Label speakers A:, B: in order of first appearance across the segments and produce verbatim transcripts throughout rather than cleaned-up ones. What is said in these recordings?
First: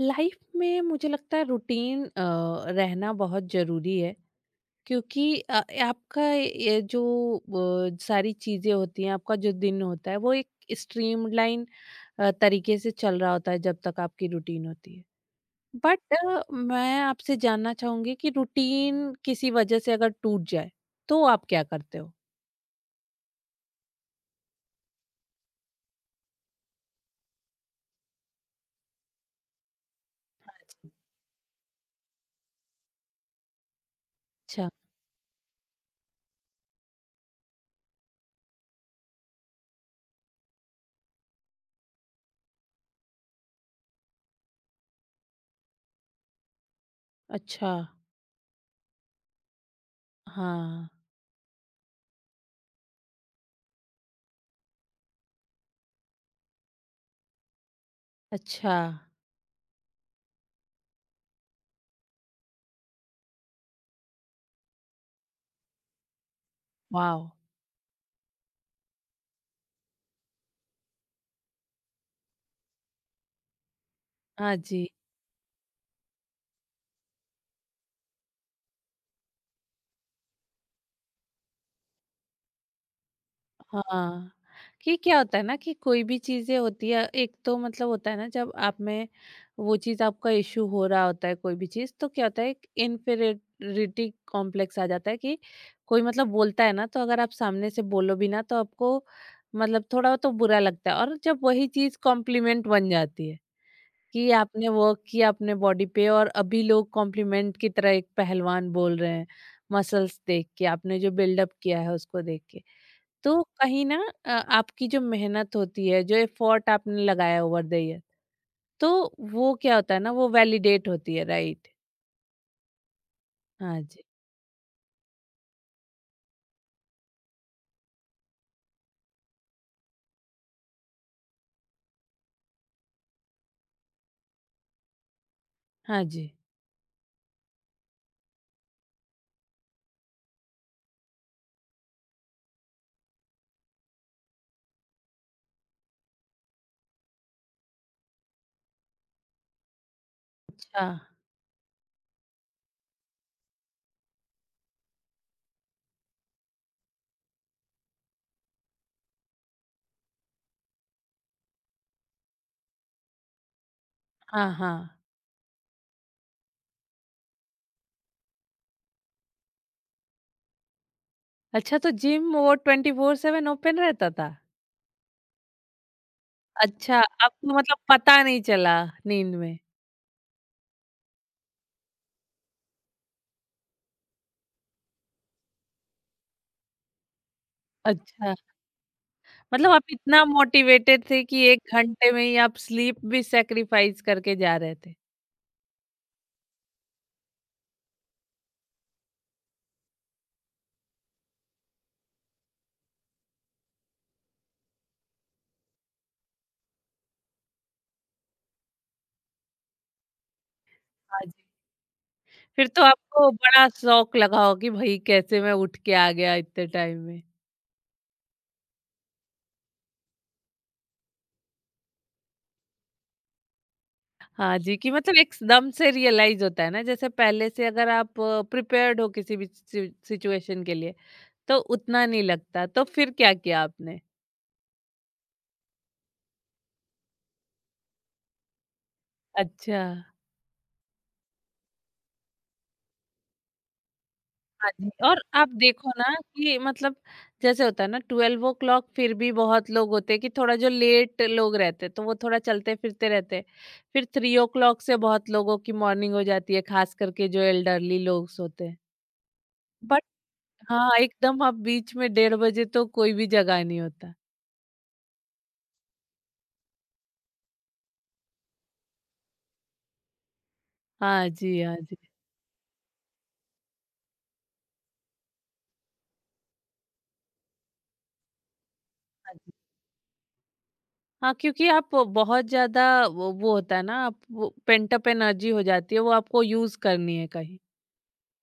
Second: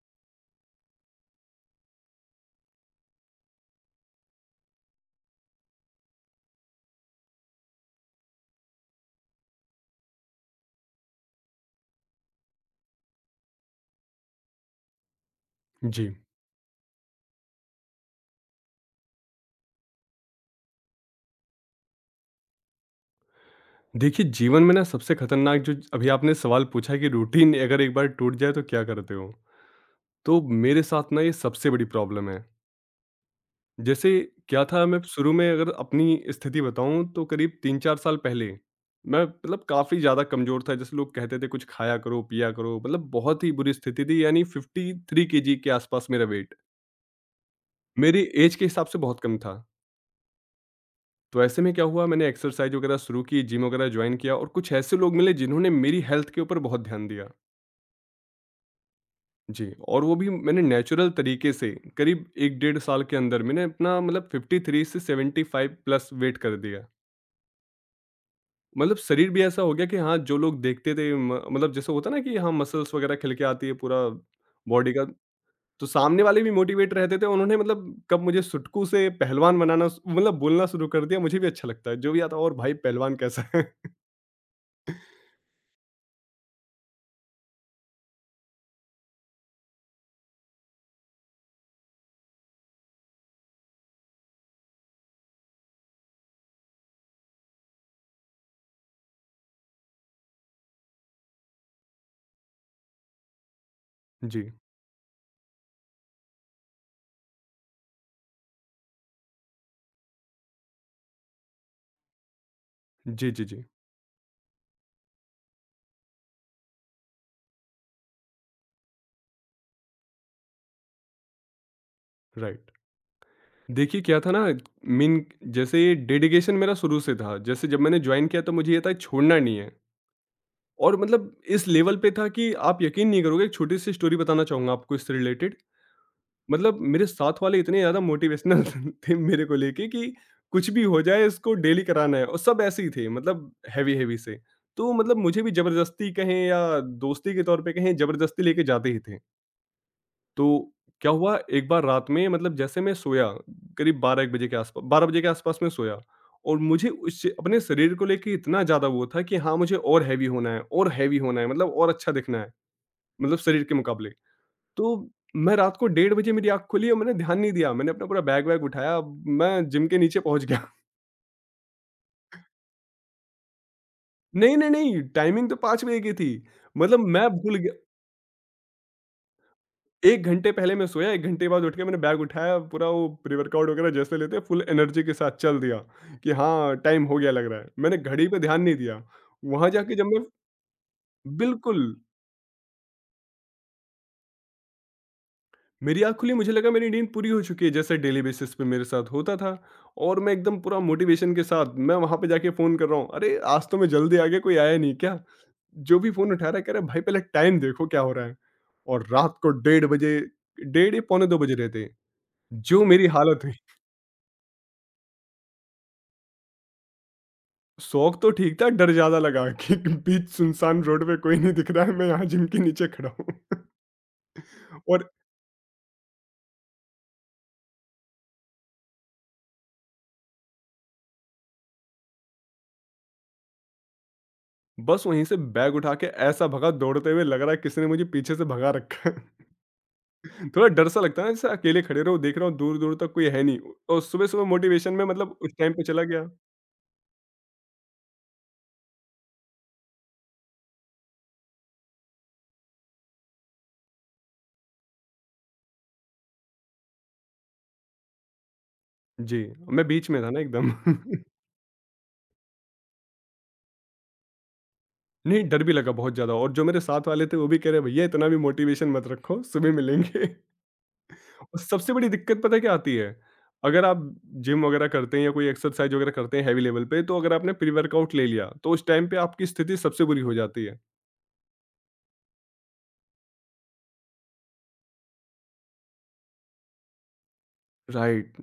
A: Life में मुझे लगता है रूटीन अ, रहना बहुत जरूरी है क्योंकि अ, आपका ये जो अ, सारी चीजें होती हैं। आपका जो दिन होता है वो एक स्ट्रीमलाइन तरीके से चल रहा होता है जब तक आपकी रूटीन होती है।
B: जी।
A: बट अ, मैं आपसे जानना चाहूंगी कि रूटीन किसी वजह से अगर टूट जाए तो आप क्या करते हो।
B: देखिए, जीवन में ना सबसे खतरनाक जो अभी आपने सवाल पूछा कि रूटीन अगर एक बार टूट जाए तो क्या करते हो? तो मेरे साथ ना ये सबसे बड़ी प्रॉब्लम है। जैसे क्या
A: अच्छा।
B: था मैं शुरू में अगर अपनी स्थिति बताऊँ तो करीब तीन चार साल पहले मैं मतलब काफ़ी ज़्यादा कमज़ोर था। जैसे लोग कहते थे कुछ खाया करो, पिया करो मतलब बहुत ही बुरी स्थिति थी यानी फ़िफ़्टी थ्री केजी के जी के आसपास मेरा वेट।
A: अच्छा।
B: मेरी ऐज के हिसाब से बहुत कम था।
A: हाँ।
B: तो ऐसे में क्या हुआ मैंने एक्सरसाइज़ वगैरह शुरू की, जिम वगैरह जॉइन किया और कुछ ऐसे लोग मिले जिन्होंने मेरी हेल्थ के ऊपर बहुत ध्यान दिया।
A: अच्छा।
B: जी, और वो भी मैंने नेचुरल तरीके से करीब 1 डेढ़ साल के अंदर मैंने अपना मतलब फ़िफ़्टी थ्री से सेवेंटी फ़ाइव प्लस वेट कर दिया।
A: वाह।
B: मतलब शरीर भी ऐसा हो गया कि हाँ, जो लोग देखते थे म मतलब जैसे होता है ना कि हाँ, मसल्स वगैरह खिल के आती है पूरा
A: हाँ जी।
B: बॉडी का, तो सामने वाले भी मोटिवेट रहते थे। उन्होंने मतलब कब मुझे सुटकू से पहलवान बनाना स मतलब बोलना शुरू कर दिया, मुझे भी अच्छा लगता है। जो भी आता है और भाई पहलवान कैसा है?
A: हाँ, कि क्या होता है ना कि कोई भी चीज़ें होती है। एक तो मतलब होता है ना जब आप में वो चीज़ आपका इश्यू हो रहा होता है कोई भी चीज़, तो क्या होता है एक इन्फीरियरिटी कॉम्प्लेक्स आ जाता है कि कोई मतलब बोलता है ना, तो अगर आप सामने से बोलो भी ना तो आपको मतलब थोड़ा तो बुरा लगता है। और जब वही चीज़ कॉम्प्लीमेंट बन जाती है कि
B: जी।
A: आपने वर्क किया अपने बॉडी पे, और अभी लोग कॉम्प्लीमेंट की तरह एक पहलवान बोल रहे हैं, मसल्स देख के, आपने जो बिल्डअप किया है उसको देख के,
B: जी,
A: तो
B: जी, जी।
A: कहीं ना अ, आपकी जो मेहनत होती है, जो एफर्ट आपने लगाया ओवर द ईयर, तो वो क्या होता है ना वो वैलिडेट होती है, राइट।
B: राइट।
A: हाँ
B: देखिए
A: जी।
B: क्या था ना मेन जैसे ये डेडिकेशन मेरा शुरू से था। जैसे जब मैंने ज्वाइन किया तो मुझे ये था छोड़ना नहीं है और मतलब इस लेवल पे था कि आप यकीन नहीं करोगे एक छोटी सी स्टोरी बताना चाहूंगा आपको इससे रिलेटेड।
A: हाँ जी।
B: मतलब मेरे साथ वाले इतने ज़्यादा मोटिवेशनल थे मेरे को लेके कि कुछ भी हो जाए इसको डेली कराना है और सब ऐसे ही थे मतलब हैवी हैवी से। तो मतलब मुझे भी जबरदस्ती कहें या दोस्ती के तौर पे कहें जबरदस्ती लेके जाते ही थे। तो
A: अच्छा।
B: क्या हुआ एक बार रात में मतलब जैसे मैं सोया करीब 12 एक बजे के आसपास बारह बजे के आसपास मैं सोया। और मुझे उससे अपने शरीर को लेके इतना ज़्यादा वो था कि हाँ मुझे और हैवी होना है और हैवी होना है मतलब और अच्छा दिखना है मतलब शरीर के मुकाबले।
A: हाँ हाँ।
B: तो मैं रात को डेढ़ बजे मेरी आँख खुली और मैंने ध्यान नहीं दिया मैंने अपना पूरा बैग वैग उठाया मैं जिम के नीचे पहुंच गया।
A: अच्छा, तो जिम वो ट्वेंटी फोर सेवन ओपन रहता था?
B: नहीं नहीं नहीं टाइमिंग तो पाँच बजे की थी
A: अच्छा।
B: मतलब मैं भूल
A: आपको
B: गया।
A: मतलब पता नहीं चला, नींद में?
B: एक घंटे पहले मैं सोया, एक घंटे के बाद उठ के मैंने बैग उठाया, पूरा वो प्री-वर्कआउट वगैरह जैसे लेते हैं, फुल एनर्जी के साथ चल दिया कि हाँ, टाइम हो गया लग रहा है। मैंने घड़ी
A: अच्छा।
B: पे ध्यान नहीं दिया। वहाँ
A: मतलब आप
B: जाके जब मैं
A: इतना मोटिवेटेड थे कि एक
B: बिल्कुल।
A: घंटे में ही आप स्लीप भी सेक्रीफाइस करके जा रहे थे।
B: मेरी आँख खुली, मुझे लगा मेरी नींद पूरी हो चुकी है, जैसे डेली बेसिस पे मेरे साथ होता था और मैं एकदम पूरा मोटिवेशन के साथ, मैं वहाँ पे जाके फ़ोन कर रहा हूँ, "अरे! आज तो मैं जल्दी आ गया, कोई आया नहीं क्या?" जो भी फ़ोन उठा रहा है, कह रहा है, "भाई, पहले टाइम देखो क्या हो रहा है?" और रात को डेढ़ बजे, डेढ़ या
A: हाँ
B: पौने दो
A: जी।
B: बज रहे थे,
A: फिर तो
B: जो मेरी
A: आपको
B: हालत हुई।
A: बड़ा शौक लगा हो कि भाई कैसे मैं उठ के आ गया इतने टाइम में।
B: शौक तो ठीक था, डर ज़्यादा लगा कि बीच सुनसान रोड पे कोई नहीं दिख रहा है, मैं यहाँ जिम के नीचे खड़ा हूँ।
A: हाँ जी, कि
B: और
A: मतलब एकदम से रियलाइज होता है ना जैसे पहले से अगर आप प्रिपेयर्ड हो किसी भी सि- सिचुएशन के लिए, तो उतना नहीं लगता। तो फिर क्या किया आपने?
B: बस वहीं से बैग उठा के ऐसा भगा दौड़ते हुए लग रहा है किसी ने मुझे पीछे से भगा रखा है।
A: अच्छा।
B: थोड़ा डर सा लगता है ना जैसे अकेले खड़े रहो, देख रहा हूँ दूर-दूर तक कोई है नहीं और सुबह-सुबह
A: हाँ जी।
B: मोटिवेशन में
A: और
B: मतलब
A: आप
B: उस टाइम पे
A: देखो
B: चला
A: ना
B: गया।
A: कि मतलब जैसे होता है ना ट्वेल्व ओ क्लॉक फिर भी बहुत लोग होते हैं कि थोड़ा जो लेट लोग रहते हैं, तो वो थोड़ा चलते फिरते रहते हैं। फिर थ्री ओ क्लॉक से बहुत लोगों की मॉर्निंग हो जाती है, खास करके जो एल्डरली लोग होते हैं।
B: जी, मैं
A: बट
B: बीच में था ना एकदम।
A: हाँ, एकदम आप बीच में, डेढ़ बजे तो कोई भी जगह नहीं होता।
B: नहीं, डर भी लगा बहुत ज़्यादा और जो मेरे साथ वाले थे वो भी कह रहे भैया इतना भी मोटिवेशन मत रखो, सुबह मिलेंगे।
A: हाँ
B: और
A: जी, हाँ
B: सबसे
A: जी,
B: बड़ी दिक्कत पता है क्या आती है? अगर आप जिम वगैरह करते हैं या कोई एक्सरसाइज़ वगैरह करते हैं हैवी लेवल पे, तो अगर आपने प्री-वर्कआउट ले लिया, तो उस टाइम पे
A: हाँ
B: आपकी
A: जी।
B: स्थिति सबसे बुरी हो जाती है।
A: हाँ, क्योंकि आप बहुत ज़्यादा वो वो होता है ना, आप वो पेंटअप एनर्जी हो जाती है, वो आपको यूज़ करनी है कहीं।
B: राइट।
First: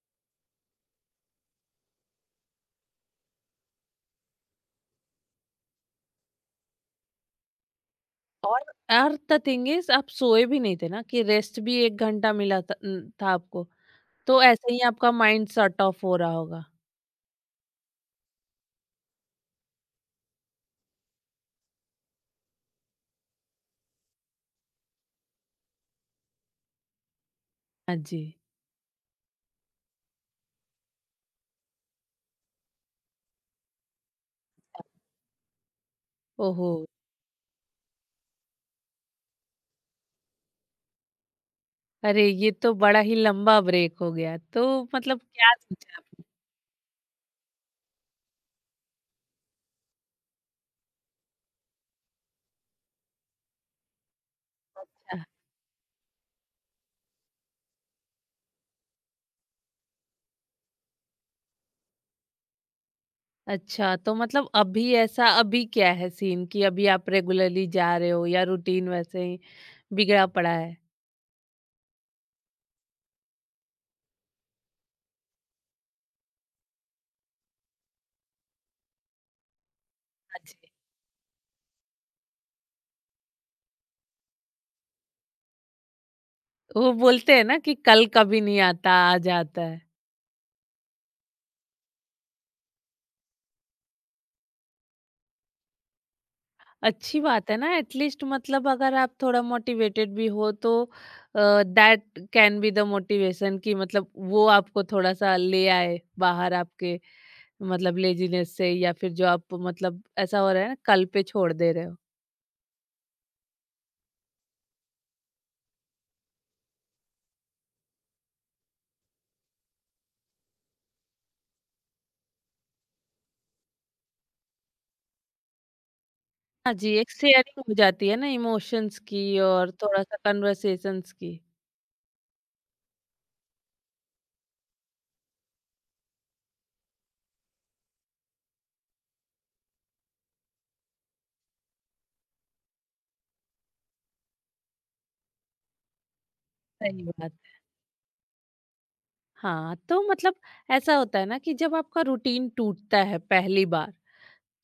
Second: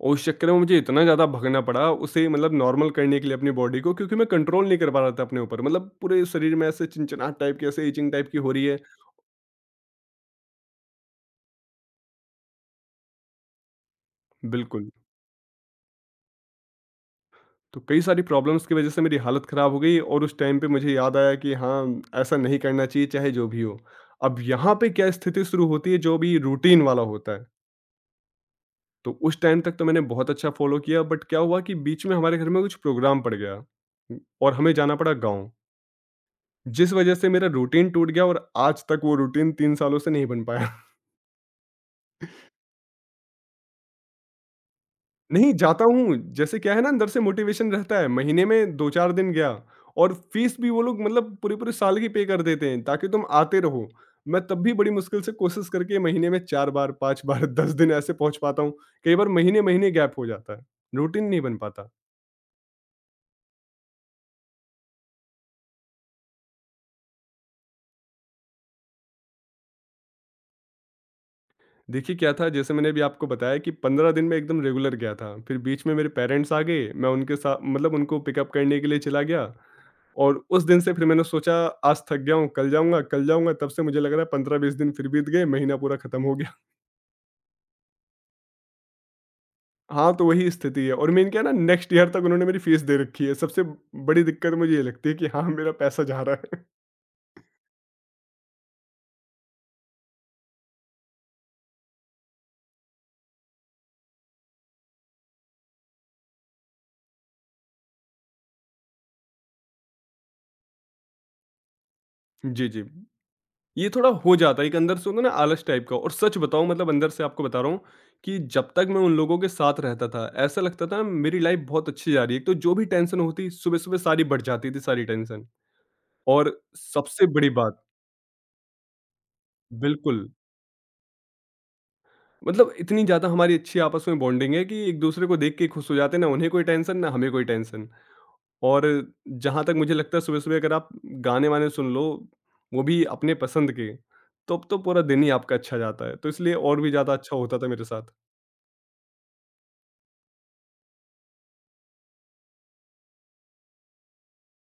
B: और उस चक्कर में मुझे इतना ज़्यादा भगना पड़ा, उसे मतलब नॉर्मल करने के लिए अपनी बॉडी को क्योंकि मैं कंट्रोल नहीं कर पा रहा था अपने ऊपर। मतलब पूरे शरीर में ऐसे चिनचिनाहट टाइप की, ऐसे इचिंग टाइप की हो
A: और
B: रही है।
A: और द थिंग इज़ आप सोए भी नहीं थे ना कि रेस्ट भी एक घंटा मिला था, उम, था आपको, तो ऐसे ही
B: बिल्कुल।
A: आपका माइंड शट ऑफ हो रहा होगा।
B: तो कई सारी प्रॉब्लम्स की वजह से मेरी हालत ख़राब हो गई और उस टाइम पे मुझे याद आया कि हाँ, ऐसा नहीं करना चाहिए चाहे जो भी हो। अब यहाँ पे क्या स्थिति शुरू होती है जो भी रूटीन वाला होता है,
A: हाँ जी।
B: तो उस टाइम तक तो मैंने बहुत अच्छा फ़ॉलो किया बट क्या हुआ कि बीच में हमारे घर में कुछ प्रोग्राम पड़ गया और हमें जाना पड़ा गाँव।
A: ओहो!
B: जिस वजह से मेरा रूटीन टूट गया और आज तक वो रूटीन तीन सालों से नहीं बन पाया।
A: अरे, ये तो बड़ा ही लंबा ब्रेक हो गया, तो मतलब
B: नहीं,
A: क्या
B: जाता
A: सोचा
B: हूँ,
A: आपने?
B: जैसे क्या है ना अंदर से मोटिवेशन रहता है, महीने में दो चार दिन गया और फीस भी वो लोग मतलब पूरे-पूरे साल की पे कर देते हैं ताकि तुम आते रहो। मैं तब भी बड़ी
A: अच्छा।
B: मुश्किल से कोशिश करके महीने में चार बार, पाँच बार, दस दिन ऐसे पहुँच पाता हूँ। कई बार महीने-महीने गैप हो जाता है, रूटीन नहीं बन पाता।
A: अच्छा, तो मतलब अभी ऐसा अभी क्या है सीन कि अभी आप रेगुलरली जा रहे हो या रूटीन वैसे ही बिगड़ा पड़ा है?
B: देखिए क्या था जैसे मैंने अभी आपको बताया कि पंद्रह दिन मैं एकदम रेगुलर गया था, फिर बीच में मेरे पेरेंट्स आ गए, मैं उनके साथ मतलब उनको पिकअप करने के लिए चला गया। और
A: हाँ जी।
B: उस दिन से फिर मैंने सोचा आज थक गया हूँ, कल जाऊँगा कल जाऊँगा, तब से मुझे लग रहा है पंद्रह बीस दिन फिर बीत गए, महीना पूरा खत्म हो गया।
A: वो बोलते हैं ना कि कल कभी नहीं आता, आज आता है।
B: हाँ, तो वही स्थिति है और मेन क्या है ना नेक्स्ट ईयर तक उन्होंने मेरी फीस दे रखी है, सबसे बड़ी दिक्कत मुझे ये लगती है कि हाँ, मेरा पैसा जा रहा है।
A: अच्छी बात है ना, एटलीस्ट मतलब अगर आप थोड़ा मोटिवेटेड भी हो तो that can be the motivation, कि मतलब वो आपको थोड़ा-सा ले आए बाहर आपके मतलब लेज़ीनेस से, या फिर जो आप मतलब ऐसा हो रहा है ना कल पे छोड़ दे रहे हो।
B: जी, जी। ये थोड़ा हो जाता है, एक अंदर से होता है ना आलस टाइप का और सच बताऊँ मतलब अंदर से आपको बता रहा हूँ कि जब तक मैं उन लोगों के साथ रहता था, ऐसा लगता था मेरी लाइफ बहुत अच्छी जा रही है। एक तो जो भी टेंशन होती, सुबह-सुबह सारी बढ़ जाती थी सारी टेंशन और
A: हाँ जी, एक
B: सबसे बड़ी
A: शेयरिंग हो
B: बात।
A: जाती है ना इमोशंस की और थोड़ा-सा
B: बिल्कुल।
A: कन्वर्सेशंस की।
B: मतलब इतनी ज़्यादा हमारी अच्छी आपस में बॉन्डिंग है कि एक दूसरे को देख के खुश हो जाते हैं ना, उन्हें कोई टेंशन ना हमें कोई टेंशन। और जहाँ तक मुझे लगता है सुबह सुबह अगर आप गाने वाने सुन लो वो भी अपने पसंद के तो अब तो पूरा दिन ही आपका अच्छा जाता है तो इसलिए और भी
A: सही
B: ज़्यादा
A: बात।
B: अच्छा होता था मेरे साथ।
A: हाँ, तो मतलब ऐसा होता है ना कि जब आपका रूटीन टूटता है पहली बार,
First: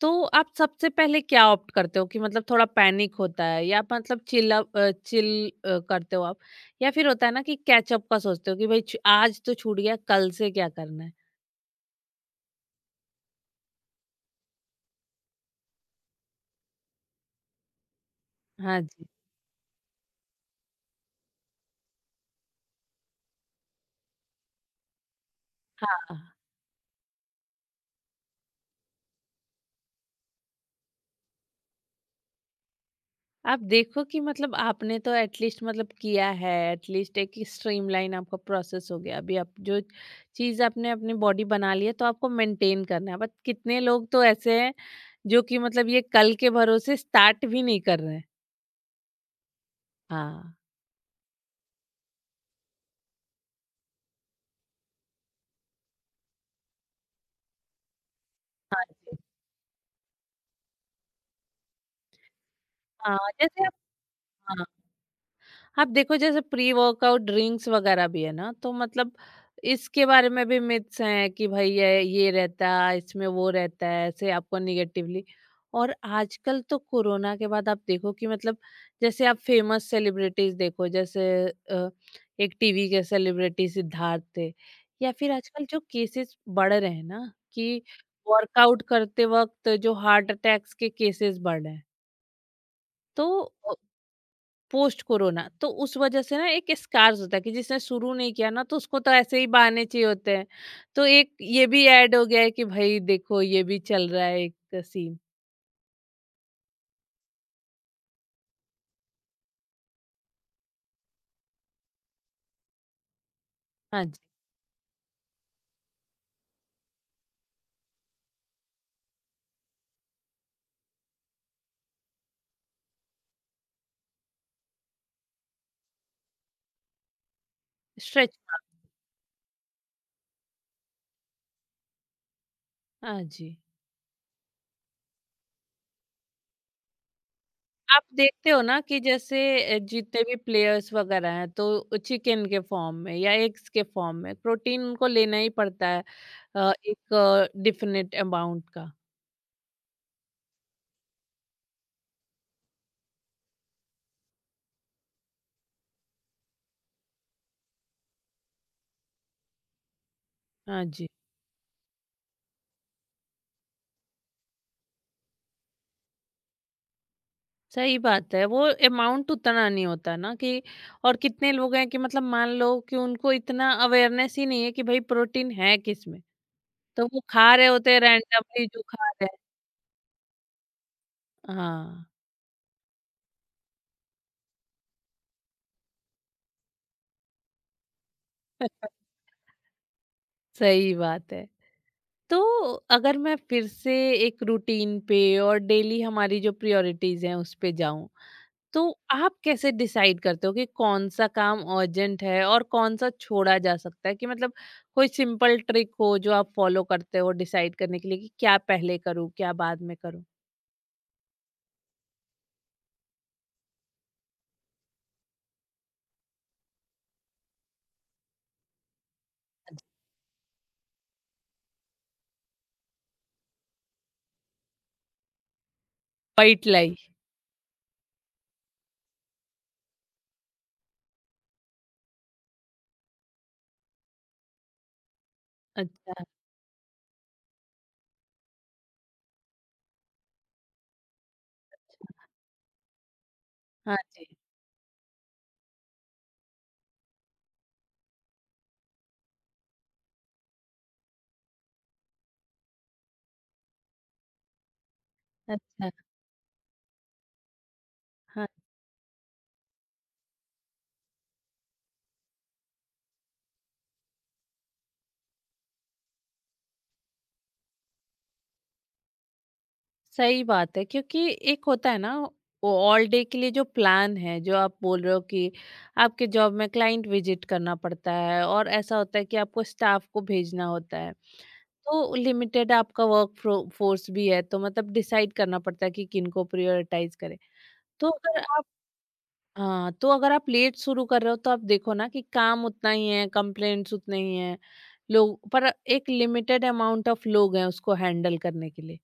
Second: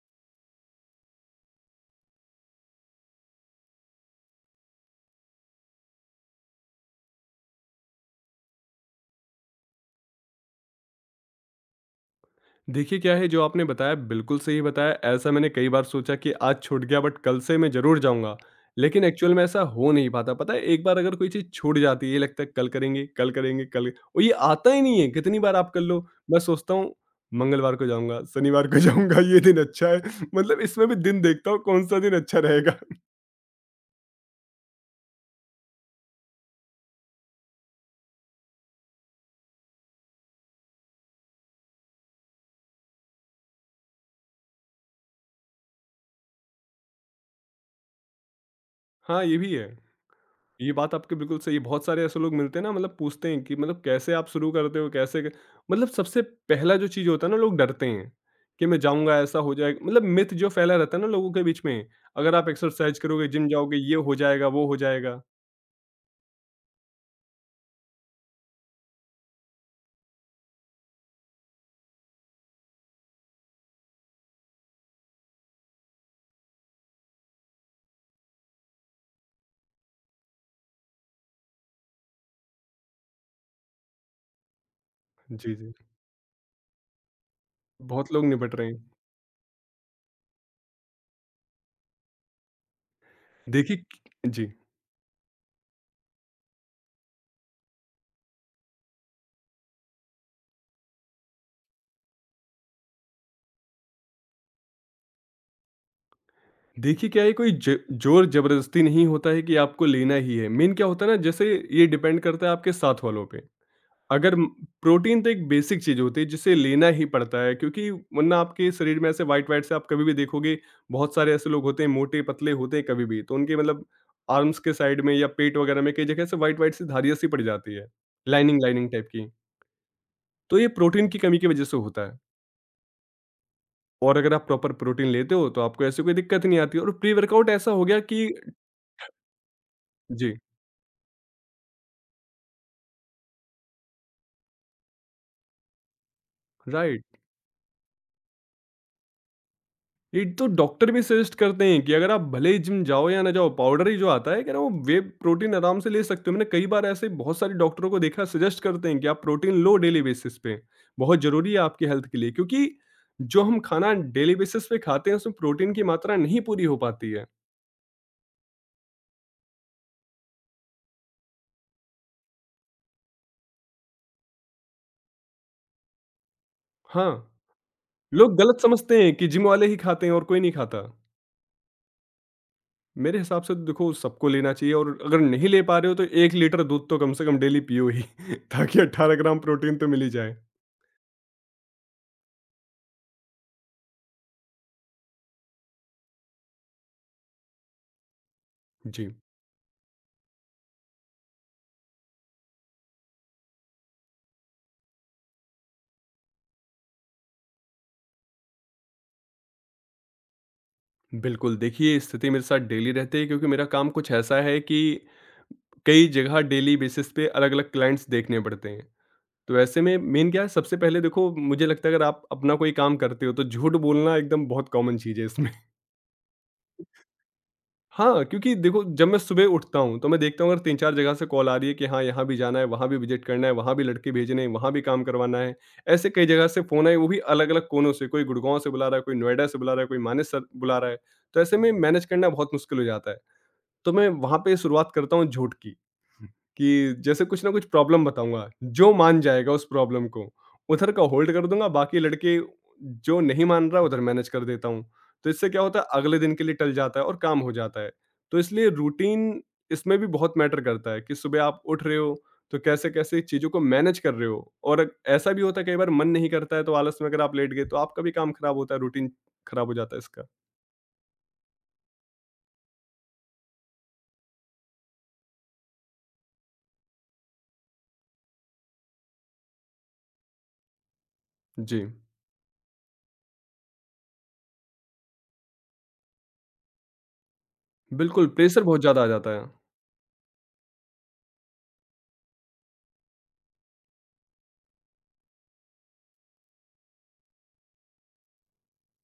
A: तो आप सबसे पहले क्या ऑप्ट करते हो? कि मतलब थोड़ा पैनिक होता है, या आप मतलब chill up uh, chill uh, करते हो आप? या फिर होता है ना कि कैच अप का सोचते हो कि भई छ आज तो छूट गया, कल से क्या करना है?
B: देखिए क्या है जो आपने बताया बिल्कुल सही बताया। ऐसा मैंने कई बार सोचा कि आज छूट गया बट कल से मैं जरूर जाऊंगा
A: हाँ
B: लेकिन
A: जी।
B: एक्चुअल में ऐसा हो नहीं पाता। पता है एक बार अगर कोई चीज छूट जाती है ये लगता है कल करेंगे कल करेंगे कल और ये आता ही नहीं है कितनी बार आप कर लो।
A: हाँ,
B: मैं सोचता हूँ मंगलवार को जाऊंगा शनिवार को जाऊंगा ये दिन अच्छा है मतलब इसमें भी दिन देखता हूँ कौन सा दिन अच्छा रहेगा।
A: आप देखो कि मतलब आपने तो एट लीस्ट मतलब किया है, एट लीस्ट एक स्ट्रीमलाइन आपका प्रोसेस हो गया। अभी आप जो चीज़ आपने अपनी बॉडी बना ली है, तो आपको मेंटेन करना है। बट कितने लोग तो ऐसे हैं जो कि मतलब ये कल के भरोसे स्टार्ट भी नहीं कर रहे हैं।
B: हाँ ये भी है
A: हाँ।
B: ये बात आपकी बिल्कुल सही है। बहुत सारे ऐसे लोग मिलते हैं ना मतलब पूछते हैं कि मतलब कैसे आप शुरू करते हो कैसे क- मतलब सबसे पहला जो चीज़ होता है ना लोग डरते हैं कि मैं
A: हाँ जी।
B: जाऊंगा ऐसा हो जाएगा मतलब मिथ जो फैला रहता है ना लोगों के बीच में। अगर आप एक्सरसाइज
A: हाँ,
B: करोगे जिम
A: जैसे आप,
B: जाओगे ये हो जाएगा
A: हाँ।
B: वो हो जाएगा।
A: आप देखो जैसे प्री वर्कआउट ड्रिंक्स वगैरह भी है ना, तो मतलब इसके बारे में भी मिथ्स हैं कि भाई ये ये रहता है, इसमें वो रहता है, ऐसे आपको निगेटिवली। और आजकल तो कोरोना के बाद आप देखो कि मतलब जैसे आप फेमस सेलिब्रिटीज देखो, जैसे अ, एक टीवी के सेलिब्रिटी सिद्धार्थ थे, या फिर
B: जी
A: आजकल
B: जी
A: जो केसेस बढ़ रहे हैं ना कि
B: बहुत लोग निपट रहे हैं।
A: वर्कआउट करते वक्त जो हार्ट अटैक्स के केसेस बढ़ रहे हैं, तो
B: देखिए क- जी
A: पोस्ट कोरोना तो उस वजह से ना एक स्कार्स होता है कि जिसने शुरू नहीं किया ना, तो उसको तो ऐसे ही बहाने चाहिए होते हैं। तो एक ये भी ऐड हो गया है कि भाई देखो ये भी चल रहा है एक सीन।
B: देखिए क्या है कोई ज- जोर जबरदस्ती नहीं होता है कि आपको लेना ही है। मेन क्या होता है ना जैसे ये डिपेंड करता है आपके साथ वालों पे।
A: हाँ जी।
B: अगर म प्रोटीन तो एक बेसिक चीज़ होती है जिसे लेना ही पड़ता है क्योंकि वरना आपके शरीर में ऐसे व्हाइट-व्हाइट से आप कभी भी देखोगे, बहुत सारे ऐसे लोग होते हैं मोटे-पतले होते हैं कभी भी, तो उनके मतलब आर्म्स के साइड में या पेट वगैरह में कई जगह से व्हाइट-व्हाइट सी धारियाँ सी पड़ जाती है,
A: स्ट्रेच।
B: लाइनिंग-लाइनिंग टाइप की। तो ये प्रोटीन की कमी की वजह से होता है
A: हाँ जी।
B: और अगर आप प्रॉपर प्रोटीन लेते हो तो आपको ऐसी कोई दिक्कत नहीं आती। और प्री-वर्कआउट ऐसा हो गया
A: आप
B: कि
A: देखते हो ना कि जैसे अ, जितने
B: जी,
A: भी प्लेयर्स वगैरह हैं, तो चिकन के फॉर्म में या एग्स के फॉर्म में प्रोटीन उनको लेना ही पड़ता है, अ,
B: राइट।
A: एक डिफिनिट अमाउंट का।
B: ये तो डॉक्टर भी सजेस्ट करते हैं कि अगर आप भले ही जिम जाओ या ना जाओ पाउडर ही जो आता है क्या ना वो वे प्रोटीन आराम से ले सकते हो। मैंने कई बार ऐसे बहुत सारे डॉक्टरों को देखा सजेस्ट करते हैं कि आप प्रोटीन लो डेली बेसिस पे।
A: हाँ जी।
B: बहुत जरूरी है आपकी हेल्थ के लिए क्योंकि जो हम खाना डेली बेसिस पे खाते हैं उसमें प्रोटीन की मात्रा नहीं पूरी हो पाती है।
A: सही बात है। वो अमाउंट उतना नहीं होता ना कि, और कितने लोग हैं कि मतलब मान लो कि उनको इतना अवेयरनेस ही नहीं है कि भाई प्रोटीन है किसमें, तो
B: हाँ
A: वो खा रहे होते हैं
B: लोग गलत
A: रैंडमली जो
B: समझते
A: खा
B: हैं कि
A: रहे
B: जिम वाले ही खाते हैं और कोई नहीं खाता।
A: हैं। हाँ,
B: मेरे हिसाब से तो देखो सबको लेना चाहिए और अगर नहीं ले पा रहे हो तो एक लीटर दूध तो कम से कम डेली पियो ही ताकि अठारह ग्राम प्रोटीन तो मिल ही जाए।
A: सही बात है। तो अगर मैं फिर से एक रूटीन पे और डेली हमारी जो प्रायोरिटीज़ हैं उस पे जाऊँ, तो
B: जी
A: आप कैसे डिसाइड करते हो कि कौन सा काम अर्जेंट है और कौन सा छोड़ा जा सकता है? कि मतलब कोई सिंपल ट्रिक हो जो आप फॉलो करते हो डिसाइड करने के लिए कि क्या पहले करूँ क्या बाद में करूँ।
B: बिल्कुल, देखिए ये स्थिति मेरे साथ डेली रहती है क्योंकि मेरा काम कुछ ऐसा है कि कई जगह डेली बेसिस पे अलग-अलग क्लाइंट्स देखने पड़ते हैं। तो ऐसे में मेन क्या है, सबसे पहले देखो मुझे लगता है अगर आप अपना कोई काम करते हो तो झूठ बोलना एकदम बहुत कॉमन चीज़ है इसमें।
A: White lie.
B: हाँ, क्योंकि देखो जब मैं सुबह उठता हूँ तो मैं देखता हूँ अगर तीन चार जगह से कॉल आ रही है कि हाँ, यहाँ भी जाना है, वहाँ भी विज़िट करना है, वहाँ भी लड़के भेजने हैं, वहाँ भी काम करवाना है। ऐसे
A: अच्छा।
B: कई जगह से फ़ोन आए वो भी अलग-अलग कोनों से, कोई गुड़गाँव से बुला रहा है, कोई नोएडा से बुला रहा है, कोई मानेसर बुला रहा है। तो ऐसे में मैनेज करना बहुत मुश्किल हो जाता है। तो
A: हाँ
B: मैं
A: जी।
B: वहाँ पे शुरुआत करता हूँ झूठ की, कि जैसे कुछ ना कुछ प्रॉब्लम बताऊँगा, जो मान जाएगा उस प्रॉब्लम को, उधर का होल्ड कर दूँगा, बाकी लड़के जो नहीं मान रहा उधर मैनेज कर देता हूँ। तो इससे क्या होता
A: अच्छा।
B: है, अगले दिन के लिए टल जाता है और काम हो जाता है। तो
A: हाँ।
B: इसलिए रूटीन इसमें भी बहुत मैटर करता है कि सुबह आप उठ रहे हो, तो कैसे-कैसे चीज़ों को मैनेज कर रहे हो। और ऐसा भी होता है कई बार मन नहीं करता है तो आलस में अगर आप लेट गए तो आपका भी काम खराब होता है, रूटीन खराब हो जाता है इसका।
A: सही बात है, क्योंकि एक होता है ना वो ऑल डे के लिए जो प्लान है, जो आप बोल रहे हो कि आपके जॉब में क्लाइंट विजिट करना पड़ता है और ऐसा होता है कि आपको स्टाफ को भेजना होता है,
B: जी,
A: तो लिमिटेड आपका वर्क फोर्स भी है, तो मतलब डिसाइड करना पड़ता है कि किनको प्रायोरिटाइज करें। तो
B: बिल्कुल
A: अगर
B: प्रेशर
A: आप,
B: बहुत ज़्यादा आ जाता है।
A: हाँ, तो अगर आप लेट शुरू कर रहे हो, तो आप देखो ना कि काम उतना ही है, कंप्लेंट्स उतने ही हैं, लोग पर एक लिमिटेड अमाउंट ऑफ लोग हैं उसको हैंडल करने के लिए,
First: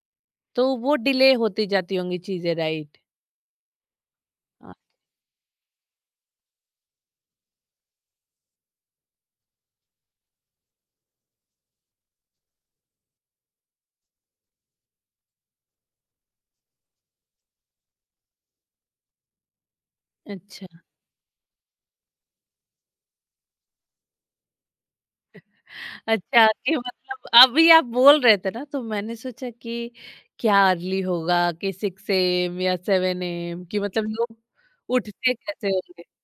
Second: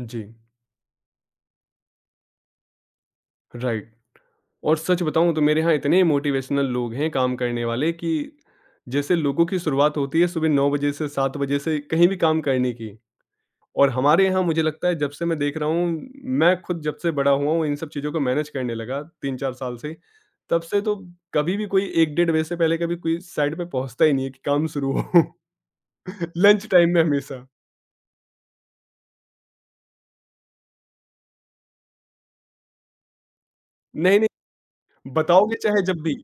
B: जी।
A: तो वो डिले होती जाती होंगी चीजें, राइट।
B: राइट। और सच बताऊँ तो मेरे यहाँ इतने मोटिवेशनल लोग हैं काम करने वाले कि जैसे लोगों की शुरुआत होती है सुबह नौ बजे से सात बजे से कहीं भी काम करने की। और हमारे यहाँ मुझे लगता है जब से मैं देख रहा हूँ, मैं खुद जब से बड़ा हुआ हूँ, इन सब चीज़ों को मैनेज करने लगा तीन चार साल से, तब
A: अच्छा।
B: से तो कभी भी कोई एक डेढ़ बजे से पहले कभी कोई साइड पे पहुंचता ही नहीं है कि काम शुरू हो।
A: अच्छा,
B: लंच
A: कि
B: टाइम में
A: मतलब
B: हमेशा।
A: अभी आप बोल रहे थे ना, तो मैंने सोचा कि क्या अर्ली होगा कि 6 एएम या 7 एएम, कि मतलब
B: नहीं
A: लोग
B: नहीं,
A: उठते
B: बताओगे
A: कैसे
B: चाहे जब
A: होंगे?
B: भी।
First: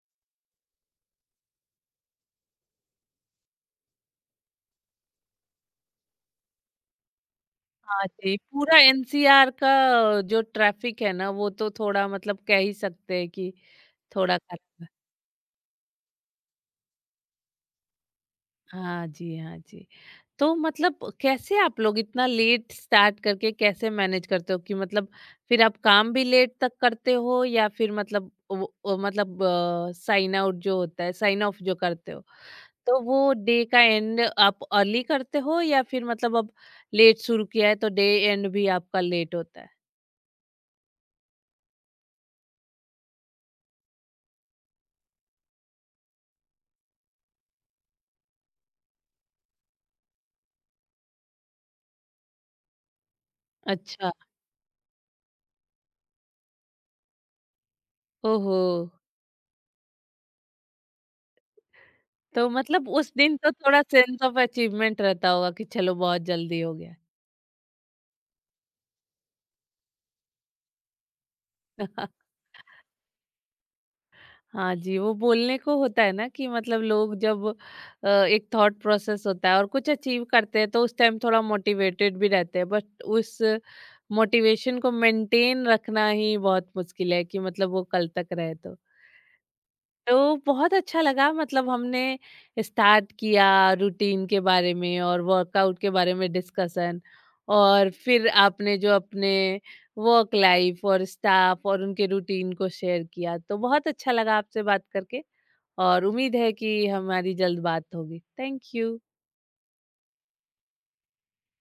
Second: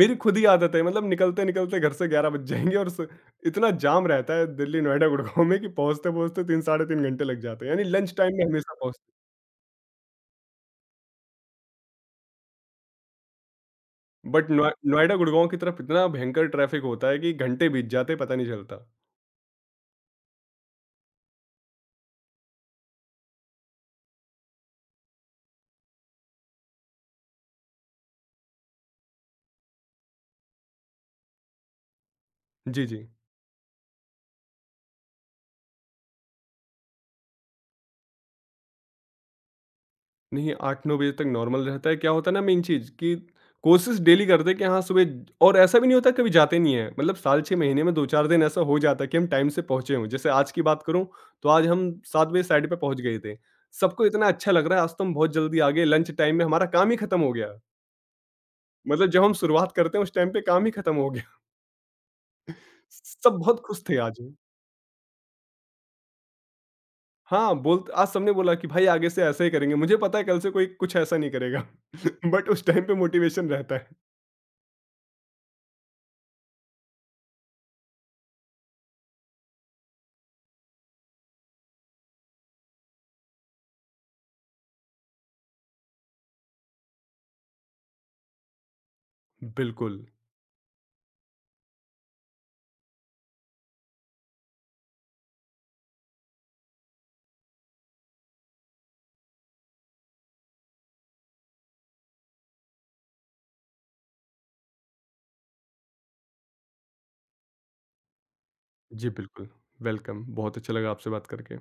B: मेरी खुद ही आदत है, मतलब निकलते-निकलते घर से ग्यारह बज जाएँगे। और स इतना जाम रहता है दिल्ली नोएडा गुड़गाँव में कि पहुँचते-पहुँचते तीन साढ़े तीन घंटे लग जाते हैं। यानी
A: हाँ
B: लंच टाइम
A: जी,
B: में हमेशा
A: पूरा
B: पहुँचते।
A: एनसीआर का जो ट्रैफिक है ना, वो तो थोड़ा मतलब कह ही सकते हैं कि थोड़ा
B: बट नोए
A: खराब है।
B: नोएडा गुड़गाँव की तरफ इतना भयंकर ट्रैफ़िक होता है कि घंटे बीत जाते हैं, पता नहीं चलता।
A: हाँ जी, हाँ जी। तो मतलब कैसे आप लोग इतना लेट स्टार्ट करके कैसे मैनेज करते हो, कि मतलब फिर आप काम भी लेट तक करते हो, या फिर मतलब वो- वो मतलब साइन आउट जो होता है, साइन ऑफ जो करते हो,
B: जी,
A: तो
B: जी।
A: वो डे का एंड आप अर्ली करते हो, या फिर मतलब अब लेट शुरू किया है तो डे एंड भी आपका लेट होता है?
B: नहीं, आठ नौ बजे तक नॉर्मल रहता है। क्या होता है ना, मेन चीज़ कि कोशिश डेली करते हैं कि हाँ, सुबह। और ऐसा भी नहीं होता कभी जाते नहीं हैं। मतलब साल छह महीने में दो चार दिन ऐसा हो जाता है कि हम टाइम से पहुँचे हों। जैसे आज की बात करूँ तो आज हम सात बजे साइट पे पहुँच गए थे। सबको
A: अच्छा।
B: इतना अच्छा लग रहा है आज तो हम बहुत जल्दी आ गए, लंच टाइम में हमारा काम ही खत्म हो गया।
A: ओहो।
B: मतलब जब हम शुरुआत करते हैं उस टाइम पे काम ही खत्म हो गया।
A: तो मतलब उस दिन
B: सब
A: तो
B: बहुत
A: थोड़ा
B: खुश थे आज।
A: सेंस ऑफ अचीवमेंट रहता होगा कि चलो बहुत जल्दी हो गया।
B: हाँ, बोल आज सबने बोला कि भाई आगे से ऐसा ही करेंगे। मुझे पता है कल से कोई कुछ ऐसा नहीं करेगा। बट उस टाइम पे मोटिवेशन रहता है।
A: हाँ जी, वो बोलने को होता है ना कि मतलब लोग जब अ, एक थॉट प्रोसेस होता है और कुछ अचीव करते हैं, तो उस टाइम थोड़ा मोटिवेटेड भी रहते हैं, बट उस मोटिवेशन को मेंटेन रखना ही बहुत मुश्किल है कि मतलब वो कल तक रहे तो।
B: बिल्कुल।
A: तो बहुत अच्छा लगा, मतलब हमने स्टार्ट किया रूटीन के बारे में और वर्कआउट के बारे में डिस्कशन, और फिर आपने जो अपने वर्क लाइफ और स्टाफ और उनके रूटीन को शेयर किया, तो बहुत अच्छा लगा आपसे बात करके और उम्मीद है कि हमारी जल्द बात होगी। Thank you.
B: जी, बिल्कुल। वेलकम। बहुत अच्छा लगा आपसे बात करके।